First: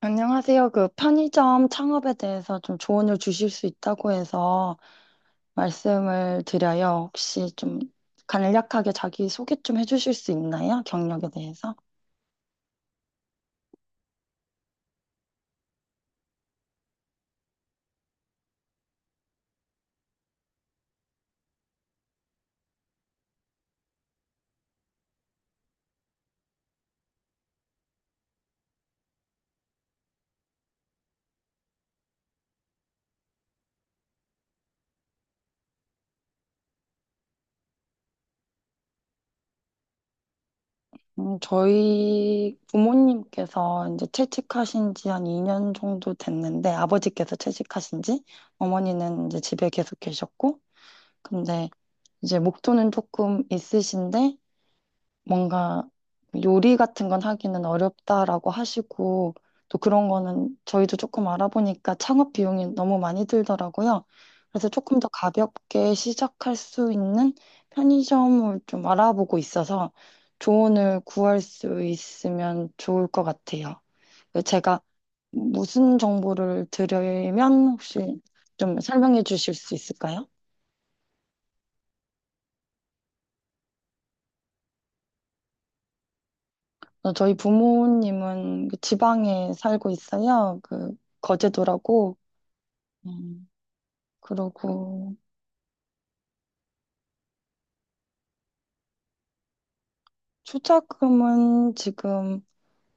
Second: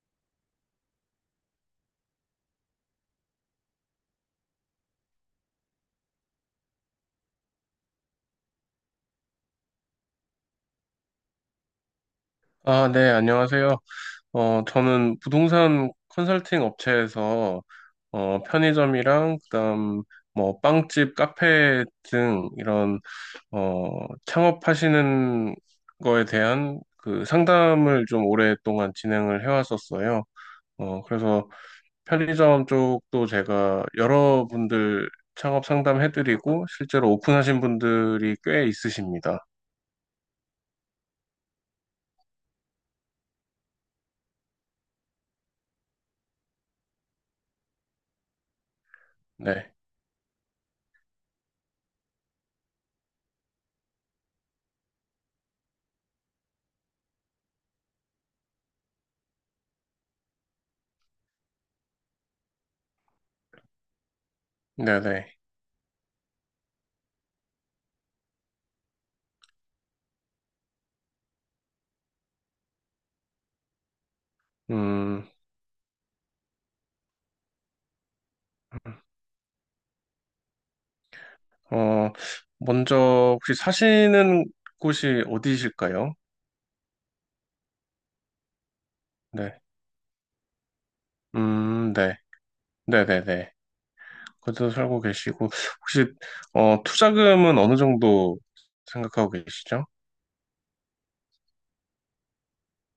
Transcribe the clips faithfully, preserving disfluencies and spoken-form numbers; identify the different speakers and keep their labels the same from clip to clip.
Speaker 1: 안녕하세요. 그 편의점 창업에 대해서 좀 조언을 주실 수 있다고 해서 말씀을 드려요. 혹시 좀 간략하게 자기 소개 좀 해주실 수 있나요? 경력에 대해서?
Speaker 2: 아, 네, 안녕하세요. 어, 저는 부동산 컨설팅 업체에서 어, 편의점이랑 그다음 뭐 빵집, 카페 등 이런 어, 창업하시는 거에 대한 그 상담을 좀 오랫동안 진행을 해왔었어요. 어, 그래서 편의점 쪽도 제가 여러분들 창업 상담해드리고 실제로 오픈하신 분들이 꽤 있으십니다.
Speaker 1: 음, 저희 부모님께서 이제 퇴직하신 지 한 이 년 정도 됐는데 아버지께서 퇴직하신 지 어머니는 이제 집에
Speaker 2: 네,
Speaker 1: 계속 계셨고 근데 이제 목표는 조금 있으신데 뭔가 요리 같은 건 하기는 어렵다라고 하시고 또 그런 거는 저희도 조금 알아보니까 창업 비용이 너무 많이 들더라고요. 그래서 조금
Speaker 2: 네,
Speaker 1: 더
Speaker 2: 네.
Speaker 1: 가볍게 시작할 수 있는 편의점을 좀 알아보고 있어서 조언을 구할 수 있으면 좋을 것 같아요. 제가
Speaker 2: 음.
Speaker 1: 무슨 정보를 드리면 혹시 좀 설명해 주실 수 있을까요?
Speaker 2: 어, 먼저 혹시 사시는 곳이 어디실까요?
Speaker 1: 어, 저희 부모님은 그 지방에
Speaker 2: 네.
Speaker 1: 살고 있어요. 그
Speaker 2: 음,
Speaker 1: 거제도라고.
Speaker 2: 네. 네네네.
Speaker 1: 음.
Speaker 2: 거것도 살고
Speaker 1: 그러고
Speaker 2: 계시고, 혹시, 어, 투자금은 어느 정도 생각하고 계시죠?
Speaker 1: 투자금은 지금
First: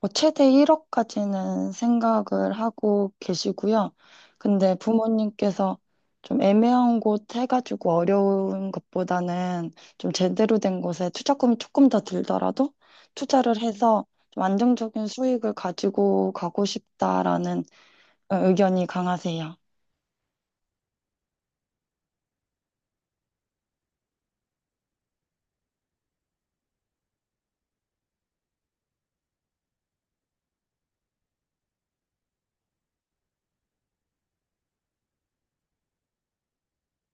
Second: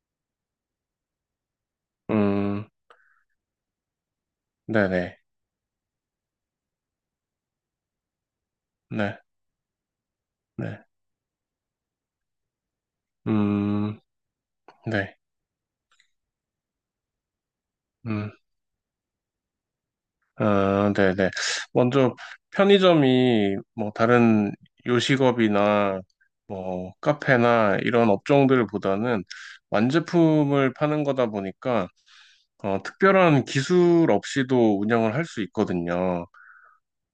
Speaker 1: 뭐 최대 일억까지는 생각을
Speaker 2: 음,
Speaker 1: 하고 계시고요. 근데
Speaker 2: 네네.
Speaker 1: 부모님께서 좀 애매한 곳 해가지고 어려운
Speaker 2: 네,
Speaker 1: 것보다는 좀 제대로 된
Speaker 2: 네.
Speaker 1: 곳에 투자금이 조금 더 들더라도 투자를
Speaker 2: 음,
Speaker 1: 해서 좀 안정적인
Speaker 2: 네.
Speaker 1: 수익을 가지고 가고 싶다라는
Speaker 2: 음,
Speaker 1: 의견이 강하세요.
Speaker 2: 아, 네네. 먼저 편의점이 뭐 다른 요식업이나 뭐 카페나 이런 업종들보다는 완제품을 파는 거다 보니까 어, 특별한 기술 없이도 운영을 할 수 있거든요.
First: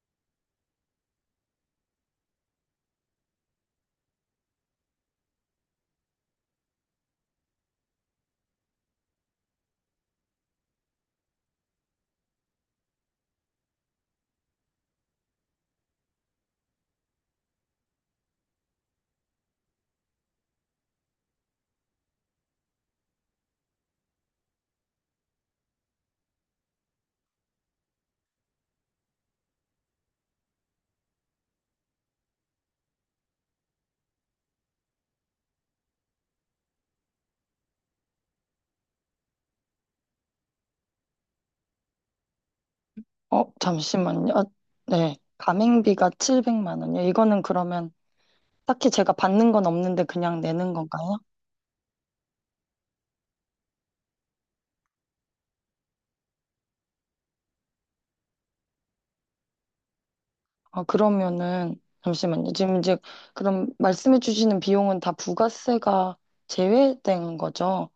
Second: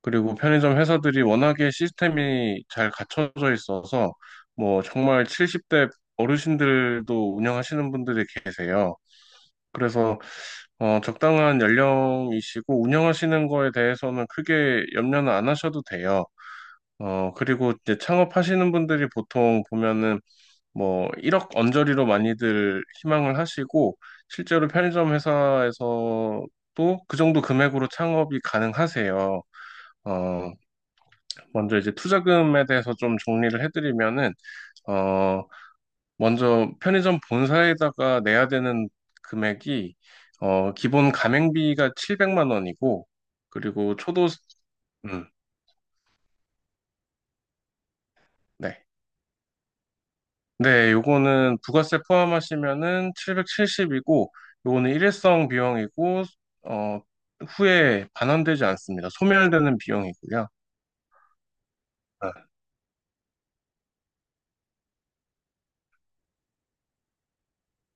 Speaker 2: 그리고 편의점 회사들이 워낙에 시스템이 잘 갖춰져 있어서 뭐 정말 칠십 대 어르신들도 운영하시는 분들이 계세요. 그래서 어, 적당한 연령이시고 운영하시는 거에 대해서는 크게 염려는 안 하셔도 돼요. 어, 그리고 이제 창업하시는 분들이 보통 보면은 뭐 일억 언저리로 많이들 희망을 하시고 실제로 편의점 회사에서도 그 정도 금액으로 창업이 가능하세요. 어, 먼저 이제 투자금에 대해서 좀 정리를 해드리면은 어, 먼저 편의점 본사에다가 내야 되는 금액이 어, 기본 가맹비가 칠백만 원이고,
Speaker 1: 어,
Speaker 2: 그리고 초도.
Speaker 1: 잠시만요. 아, 네.
Speaker 2: 음,
Speaker 1: 가맹비가 칠백만 원이요. 이거는 그러면
Speaker 2: 네.
Speaker 1: 딱히 제가 받는 건 없는데 그냥 내는
Speaker 2: 네,
Speaker 1: 건가요?
Speaker 2: 요거는 부가세 포함하시면은 칠백칠십이고, 요거는 일회성 비용이고, 어, 후에 반환되지 않습니다. 소멸되는 비용이고요.
Speaker 1: 아, 그러면은
Speaker 2: 아,
Speaker 1: 잠시만요. 지금 이제 그럼 말씀해 주시는 비용은 다 부가세가 제외된 거죠?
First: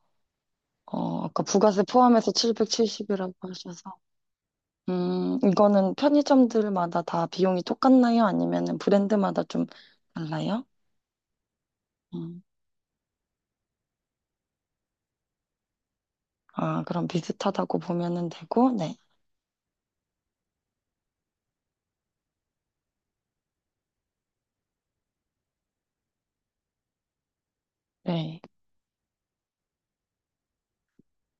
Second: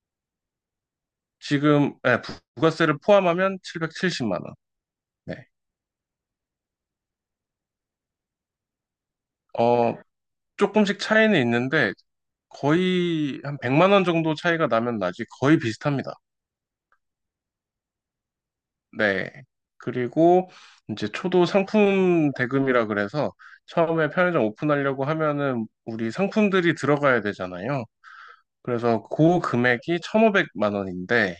Speaker 1: 어, 아까 부가세
Speaker 2: 지금, 네,
Speaker 1: 포함해서
Speaker 2: 부- 부가세를
Speaker 1: 칠백칠십이라고
Speaker 2: 포함하면
Speaker 1: 하셔서.
Speaker 2: 칠백칠십만 원.
Speaker 1: 음,
Speaker 2: 네.
Speaker 1: 이거는 편의점들마다 다 비용이 똑같나요? 아니면은 브랜드마다 좀
Speaker 2: 어,
Speaker 1: 달라요?
Speaker 2: 조금씩 차이는 있는데,
Speaker 1: 음,
Speaker 2: 거의 한 백만 원 정도 차이가 나면 나지 거의 비슷합니다.
Speaker 1: 아, 그럼 비슷하다고 보면은 되고, 네.
Speaker 2: 네. 그리고 이제 초도 상품 대금이라 그래서 처음에 편의점 오픈하려고 하면은 우리 상품들이 들어가야 되잖아요.
Speaker 1: 네.
Speaker 2: 그래서 그 금액이 천오백만 원인데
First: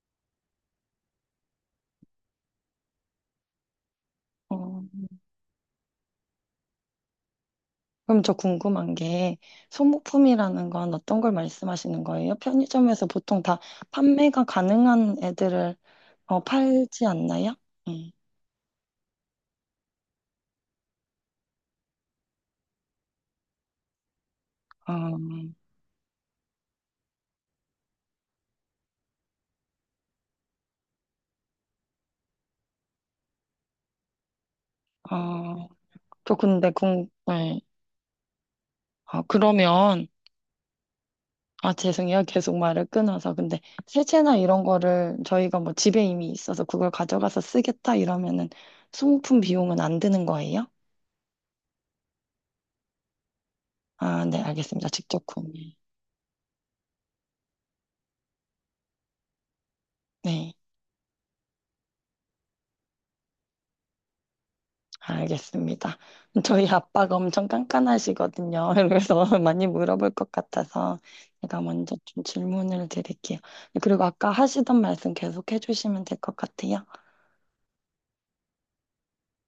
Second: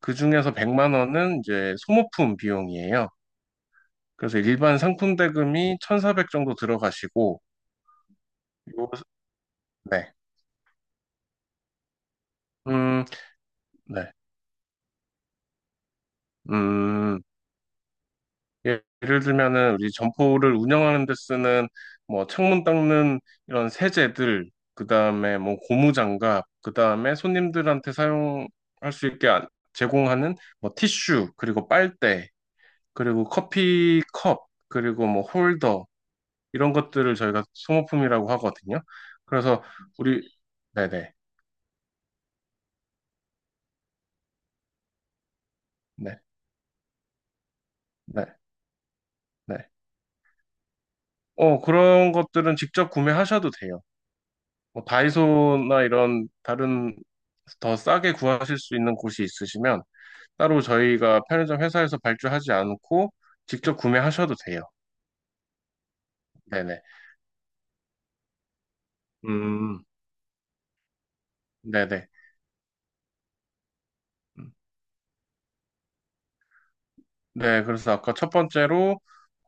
Speaker 2: 그중에서 백만 원은 이제 소모품 비용이에요. 그래서 일반
Speaker 1: 어,
Speaker 2: 상품 대금이 천사백 정도 들어가시고.
Speaker 1: 그럼 저
Speaker 2: 요-
Speaker 1: 궁금한 게
Speaker 2: 네.
Speaker 1: 소모품이라는 건 어떤 걸 말씀하시는 거예요?
Speaker 2: 음,
Speaker 1: 편의점에서 보통 다
Speaker 2: 네.
Speaker 1: 판매가 가능한 애들을 어, 팔지
Speaker 2: 음,
Speaker 1: 않나요? 음.
Speaker 2: 예- 예를 들면은 우리 점포를 운영하는 데 쓰는 뭐 창문 닦는 이런 세제들,
Speaker 1: 어,
Speaker 2: 그다음에 뭐 고무장갑, 그다음에 손님들한테 사용할 수 있게 안- 제공하는 뭐 티슈, 그리고 빨대, 그리고 커피 컵, 그리고 뭐
Speaker 1: 어,
Speaker 2: 홀더,
Speaker 1: 저 근데
Speaker 2: 이런
Speaker 1: 궁,
Speaker 2: 것들을 저희가
Speaker 1: 네.
Speaker 2: 소모품이라고 하거든요.
Speaker 1: 아,
Speaker 2: 그래서
Speaker 1: 그러면
Speaker 2: 우리. 네네.
Speaker 1: 아 죄송해요 계속 말을 끊어서 근데 세제나 이런 거를 저희가 뭐 집에
Speaker 2: 네네.
Speaker 1: 이미 있어서 그걸 가져가서 쓰겠다
Speaker 2: 네.
Speaker 1: 이러면은 소모품
Speaker 2: 네.
Speaker 1: 비용은 안 드는 거예요?
Speaker 2: 어 그런 것들은 직접 구매하셔도 돼요.
Speaker 1: 아, 네
Speaker 2: 뭐
Speaker 1: 알겠습니다. 직접 구매.
Speaker 2: 다이소나 이런 다른 더 싸게 구하실 수 있는 곳이 있으시면
Speaker 1: 네.
Speaker 2: 따로 저희가 편의점 회사에서 발주하지 않고 직접 구매하셔도 돼요.
Speaker 1: 알겠습니다. 저희
Speaker 2: 네네.
Speaker 1: 아빠가 엄청 깐깐하시거든요. 그래서 많이
Speaker 2: 음,
Speaker 1: 물어볼 것 같아서 제가 먼저
Speaker 2: 네네.
Speaker 1: 좀 질문을 드릴게요. 그리고 아까
Speaker 2: 음,
Speaker 1: 하시던 말씀 계속 해주시면 될 것 같아요.
Speaker 2: 네, 그래서 아까 첫 번째로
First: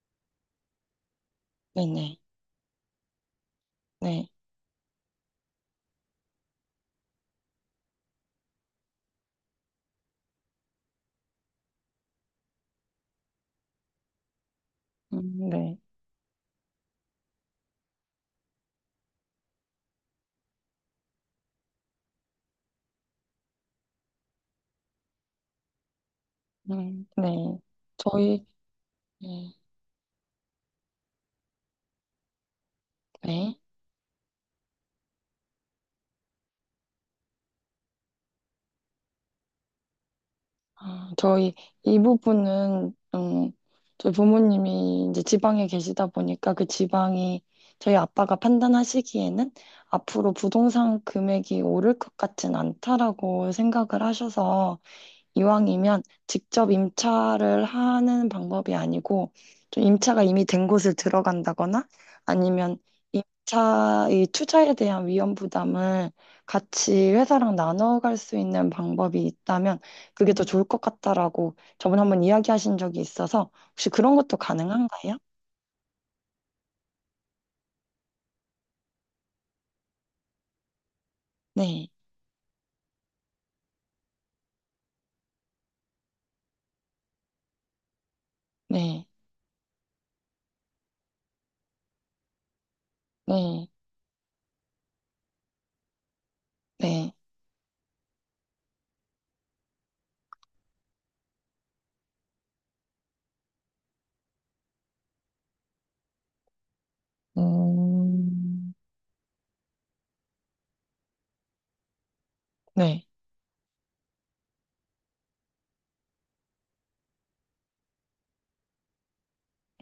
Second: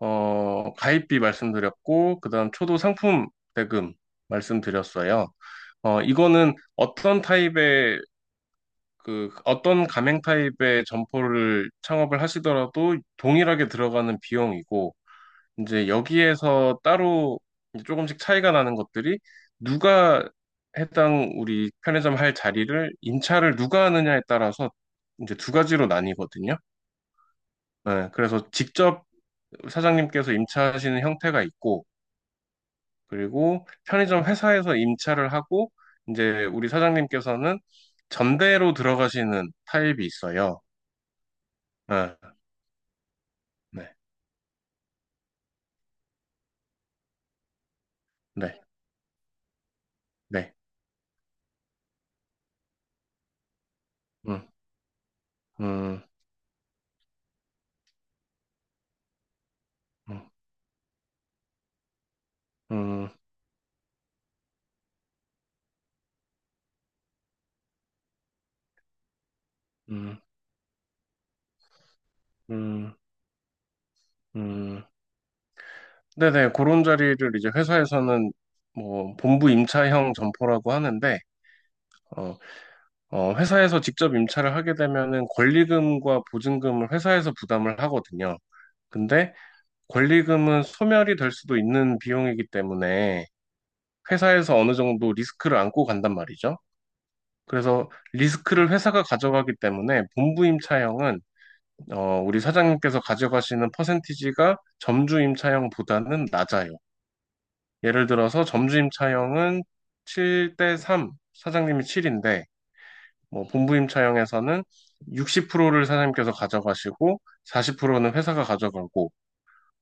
Speaker 2: 어 가입비
Speaker 1: 네네.
Speaker 2: 말씀드렸고 그다음 초도 상품 대금
Speaker 1: 네.
Speaker 2: 말씀드렸어요. 어, 이거는 어떤 타입의, 그 어떤 가맹 타입의 점포를 창업을 하시더라도 동일하게 들어가는 비용이고,
Speaker 1: 음, 네.
Speaker 2: 이제 여기에서 따로 이제 조금씩 차이가 나는 것들이, 누가 해당 우리 편의점 할 자리를 임차를 누가 하느냐에 따라서 이제 두 가지로 나뉘거든요.
Speaker 1: 음, 네.
Speaker 2: 네,
Speaker 1: 저희,
Speaker 2: 그래서 직접
Speaker 1: 네.
Speaker 2: 사장님께서 임차하시는 형태가 있고,
Speaker 1: 네.
Speaker 2: 그리고 편의점 회사에서 임차를 하고 이제 우리 사장님께서는 전대로 들어가시는 타입이 있어요.
Speaker 1: 아, 저희 이
Speaker 2: 아,
Speaker 1: 부분은 음,
Speaker 2: 네,
Speaker 1: 저희 부모님이 이제 지방에 계시다 보니까 그 지방이 저희 아빠가
Speaker 2: 네,
Speaker 1: 판단하시기에는 앞으로
Speaker 2: 네.
Speaker 1: 부동산 금액이 오를 것 같진 않다라고 생각을
Speaker 2: 음,
Speaker 1: 하셔서 이왕이면
Speaker 2: 음,
Speaker 1: 직접 임차를 하는 방법이 아니고 좀 임차가
Speaker 2: 음,
Speaker 1: 이미 된 곳을 들어간다거나 아니면
Speaker 2: 음,
Speaker 1: 임차의 투자에 대한 위험 부담을 같이 회사랑 나눠갈 수 있는 방법이 있다면
Speaker 2: 음,
Speaker 1: 그게 더 좋을 것 같다라고 저번에 한번 이야기하신
Speaker 2: 음,
Speaker 1: 적이 있어서 혹시 그런 것도
Speaker 2: 음.
Speaker 1: 가능한가요?
Speaker 2: 네네, 그런 자리를 이제 회사에서는 뭐 본부 임차형 점포라고 하는데,
Speaker 1: 네,
Speaker 2: 어, 어, 회사에서 직접 임차를 하게 되면은 권리금과 보증금을 회사에서 부담을 하거든요.
Speaker 1: 네,
Speaker 2: 근데 권리금은 소멸이 될 수도 있는 비용이기 때문에
Speaker 1: 네,
Speaker 2: 회사에서 어느 정도 리스크를 안고 간단 말이죠.
Speaker 1: 네,
Speaker 2: 그래서 리스크를 회사가 가져가기 때문에 본부 임차형은 어, 우리 사장님께서 가져가시는 퍼센티지가 점주 임차형보다는 낮아요. 예를 들어서
Speaker 1: 음,
Speaker 2: 점주 임차형은 칠 대 삼, 사장님이 칠인데,
Speaker 1: 네.
Speaker 2: 뭐 본부 임차형에서는 육십 퍼센트를 사장님께서 가져가시고 사십 퍼센트는 회사가 가져가고,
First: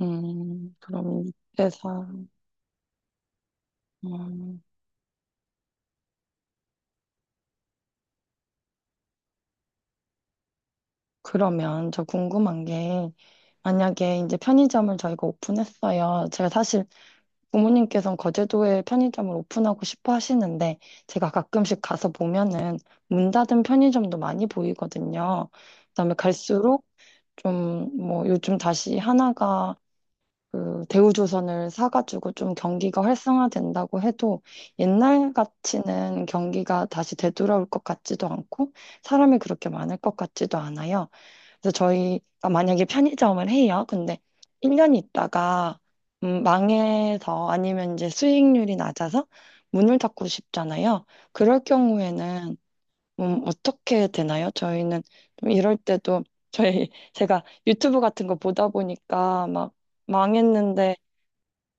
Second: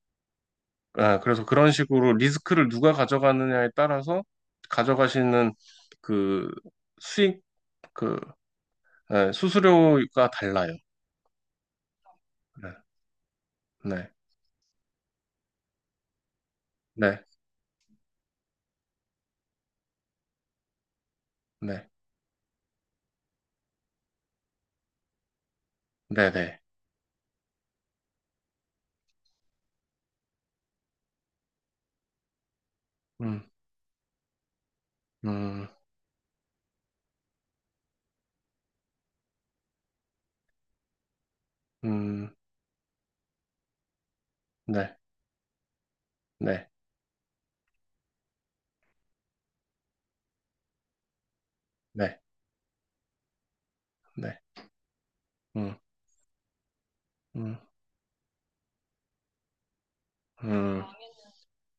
Speaker 1: 음,
Speaker 2: 아,
Speaker 1: 그럼
Speaker 2: 그래서 그런
Speaker 1: 회사,
Speaker 2: 식으로 리스크를 누가 가져가느냐에 따라서
Speaker 1: 음,
Speaker 2: 가져가시는 그 수익, 그 네, 수수료가 달라요.
Speaker 1: 그러면 저 궁금한
Speaker 2: 네,
Speaker 1: 게
Speaker 2: 네,
Speaker 1: 만약에 이제 편의점을 저희가 오픈했어요. 제가 사실
Speaker 2: 네,
Speaker 1: 부모님께서는 거제도에 편의점을 오픈하고 싶어 하시는데 제가 가끔씩
Speaker 2: 네,
Speaker 1: 가서 보면은 문 닫은 편의점도 많이 보이거든요. 그다음에
Speaker 2: 네, 네.
Speaker 1: 갈수록 좀 뭐 요즘 다시 하나가 그 대우조선을 사가지고 좀 경기가
Speaker 2: 음,
Speaker 1: 활성화된다고 해도 옛날
Speaker 2: 음,
Speaker 1: 같이는 경기가 다시 되돌아올 것 같지도 않고 사람이 그렇게 많을 것 같지도 않아요. 그래서
Speaker 2: 음,
Speaker 1: 저희가 만약에 편의점을 해요. 근데 일 년
Speaker 2: 네,
Speaker 1: 있다가 음,
Speaker 2: 네,
Speaker 1: 망해서 아니면 이제 수익률이 낮아서 문을 닫고 싶잖아요. 그럴
Speaker 2: 네,
Speaker 1: 경우에는 음, 어떻게
Speaker 2: 네,
Speaker 1: 되나요? 저희는 좀
Speaker 2: 음,
Speaker 1: 이럴 때도 저희 제가
Speaker 2: 음,
Speaker 1: 유튜브 같은 거 보다 보니까 막
Speaker 2: 음,
Speaker 1: 망했는데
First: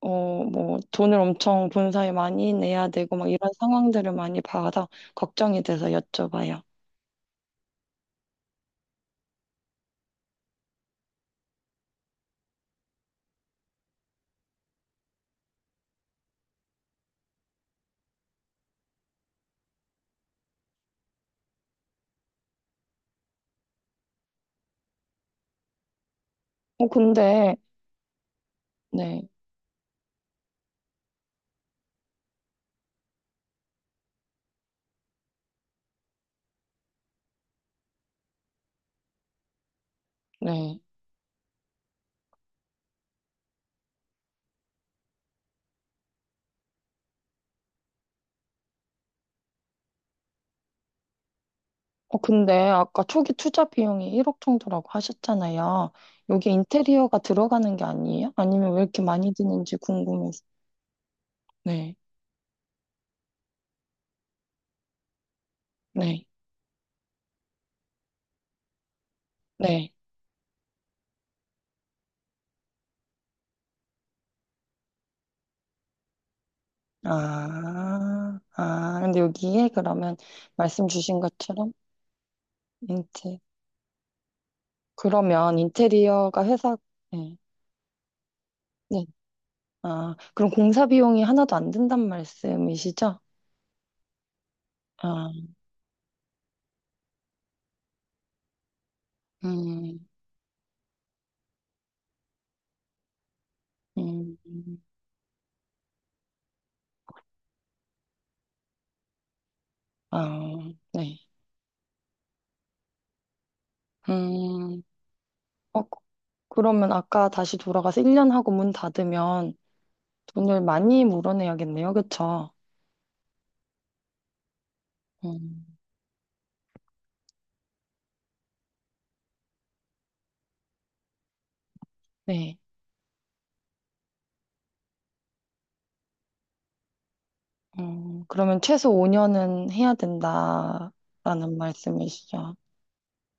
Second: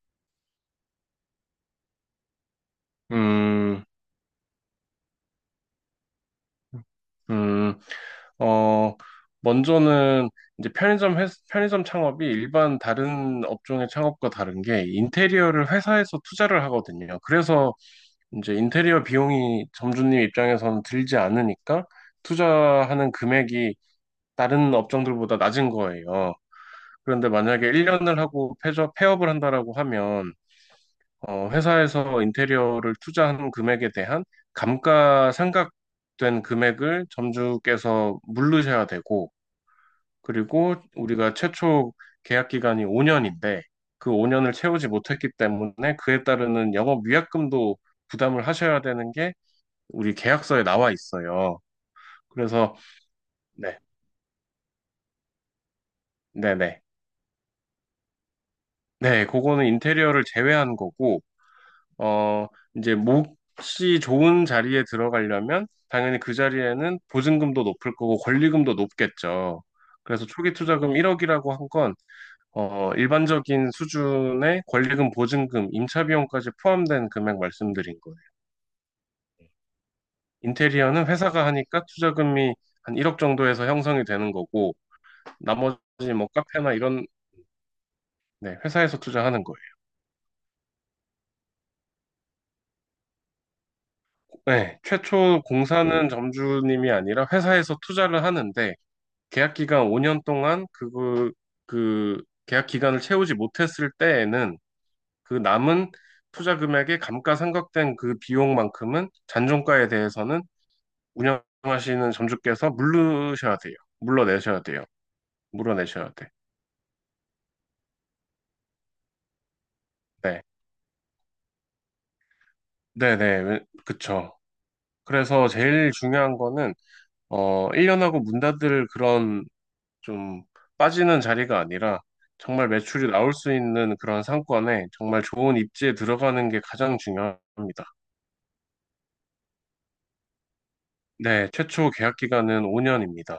Speaker 1: 어, 뭐 돈을 엄청 본사에 많이 내야 되고 막 이런
Speaker 2: 음,
Speaker 1: 상황들을 많이 봐서 걱정이 돼서 여쭤봐요.
Speaker 2: 음. 어, 먼저는 이제 편의점 회, 편의점 창업이 일반 다른 업종의 창업과 다른 게 인테리어를 회사에서 투자를 하거든요. 그래서 이제 인테리어 비용이 점주님 입장에서는 들지 않으니까 투자하는 금액이 다른 업종들보다 낮은 거예요.
Speaker 1: 어,
Speaker 2: 그런데
Speaker 1: 근데
Speaker 2: 만약에 일 년을 하고 폐업,
Speaker 1: 네,
Speaker 2: 폐업을 한다라고 하면 어, 회사에서 인테리어를 투자한 금액에 대한 감가상각된 금액을 점주께서 물르셔야 되고, 그리고
Speaker 1: 네.
Speaker 2: 우리가 최초 계약 기간이 오 년인데 그 오 년을 채우지 못했기 때문에 그에 따르는 영업 위약금도 부담을 하셔야 되는 게 우리 계약서에 나와 있어요.
Speaker 1: 어, 근데
Speaker 2: 그래서.
Speaker 1: 아까 초기 투자
Speaker 2: 네,
Speaker 1: 비용이 일억 정도라고 하셨잖아요. 여기
Speaker 2: 네, 네.
Speaker 1: 인테리어가 들어가는 게 아니에요? 아니면 왜 이렇게
Speaker 2: 네,
Speaker 1: 많이
Speaker 2: 그거는
Speaker 1: 드는지
Speaker 2: 인테리어를
Speaker 1: 궁금해서.
Speaker 2: 제외한 거고,
Speaker 1: 네,
Speaker 2: 어, 이제 몫이 좋은 자리에 들어가려면 당연히
Speaker 1: 네,
Speaker 2: 그 자리에는 보증금도 높을 거고 권리금도 높겠죠.
Speaker 1: 네.
Speaker 2: 그래서 초기 투자금 일억이라고 한 건, 어, 일반적인 수준의 권리금, 보증금, 임차 비용까지 포함된 금액 말씀드린 거예요.
Speaker 1: 아, 아, 근데 여기에 그러면 말씀
Speaker 2: 인테리어는
Speaker 1: 주신
Speaker 2: 회사가
Speaker 1: 것처럼
Speaker 2: 하니까 투자금이 한 일억
Speaker 1: 인테,
Speaker 2: 정도에서 형성이 되는 거고,
Speaker 1: 그러면
Speaker 2: 나머지 뭐
Speaker 1: 인테리어가
Speaker 2: 카페나
Speaker 1: 회사,
Speaker 2: 이런,
Speaker 1: 네,
Speaker 2: 네, 회사에서
Speaker 1: 네.
Speaker 2: 투자하는 거예요.
Speaker 1: 아, 그럼 공사 비용이 하나도 안 든단 말씀이시죠?
Speaker 2: 네,
Speaker 1: 아,
Speaker 2: 최초 공사는 점주님이 아니라 회사에서 투자를 하는데, 계약 기간
Speaker 1: 음,
Speaker 2: 오 년 동안 그, 그 계약 기간을 채우지 못했을
Speaker 1: 음,
Speaker 2: 때에는
Speaker 1: 음.
Speaker 2: 그 남은 투자 금액의 감가상각된 그 비용만큼은, 잔존가에 대해서는
Speaker 1: 아, 네.
Speaker 2: 운영하시는 점주께서 물르셔야 돼요. 물러내셔야
Speaker 1: 음.
Speaker 2: 돼요.
Speaker 1: 어,
Speaker 2: 물어내셔야 돼.
Speaker 1: 그- 러면 아까 다시 돌아가서 일 년 하고 문 닫으면
Speaker 2: 네.
Speaker 1: 돈을 많이 물어내야겠네요. 그쵸?
Speaker 2: 네네. 그쵸. 그래서
Speaker 1: 음,
Speaker 2: 제일 중요한 거는, 어, 일 년하고 문 닫을 그런 좀 빠지는 자리가 아니라
Speaker 1: 네.
Speaker 2: 정말 매출이 나올 수 있는 그런 상권에 정말 좋은 입지에 들어가는 게 가장 중요합니다.
Speaker 1: 음, 그러면 최소 오 년은 해야
Speaker 2: 네,
Speaker 1: 된다라는
Speaker 2: 최초 계약
Speaker 1: 말씀이시죠?
Speaker 2: 기간은 오 년입니다.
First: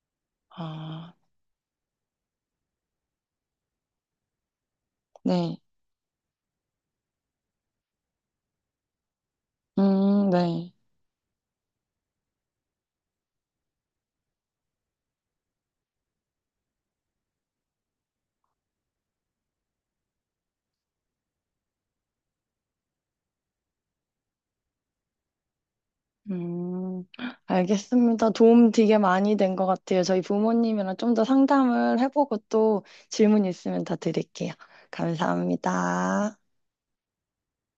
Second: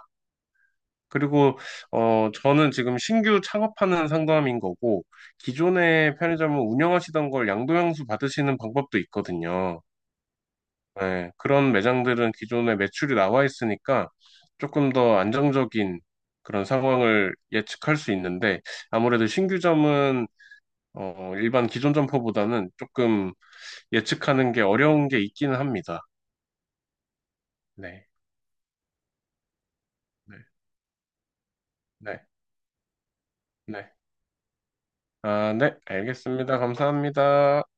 Speaker 1: 아,
Speaker 2: 그리고 어 저는 지금 신규 창업하는 상담인 거고,
Speaker 1: 네.
Speaker 2: 기존의 편의점을 운영하시던 걸 양도양수 받으시는 방법도 있거든요.
Speaker 1: 음, 네.
Speaker 2: 네, 그런 매장들은 기존에 매출이 나와 있으니까 조금 더 안정적인 그런 상황을 예측할 수 있는데, 아무래도 신규점은 어, 일반 기존 점퍼보다는 조금 예측하는 게 어려운 게 있기는 합니다.
Speaker 1: 음,
Speaker 2: 네,
Speaker 1: 알겠습니다. 도움 되게 많이 된 것 같아요. 저희
Speaker 2: 네,
Speaker 1: 부모님이랑 좀 더 상담을
Speaker 2: 네,
Speaker 1: 해보고 또 질문 있으면
Speaker 2: 네.
Speaker 1: 더 드릴게요.
Speaker 2: 아, 네,
Speaker 1: 감사합니다.
Speaker 2: 알겠습니다. 감사합니다.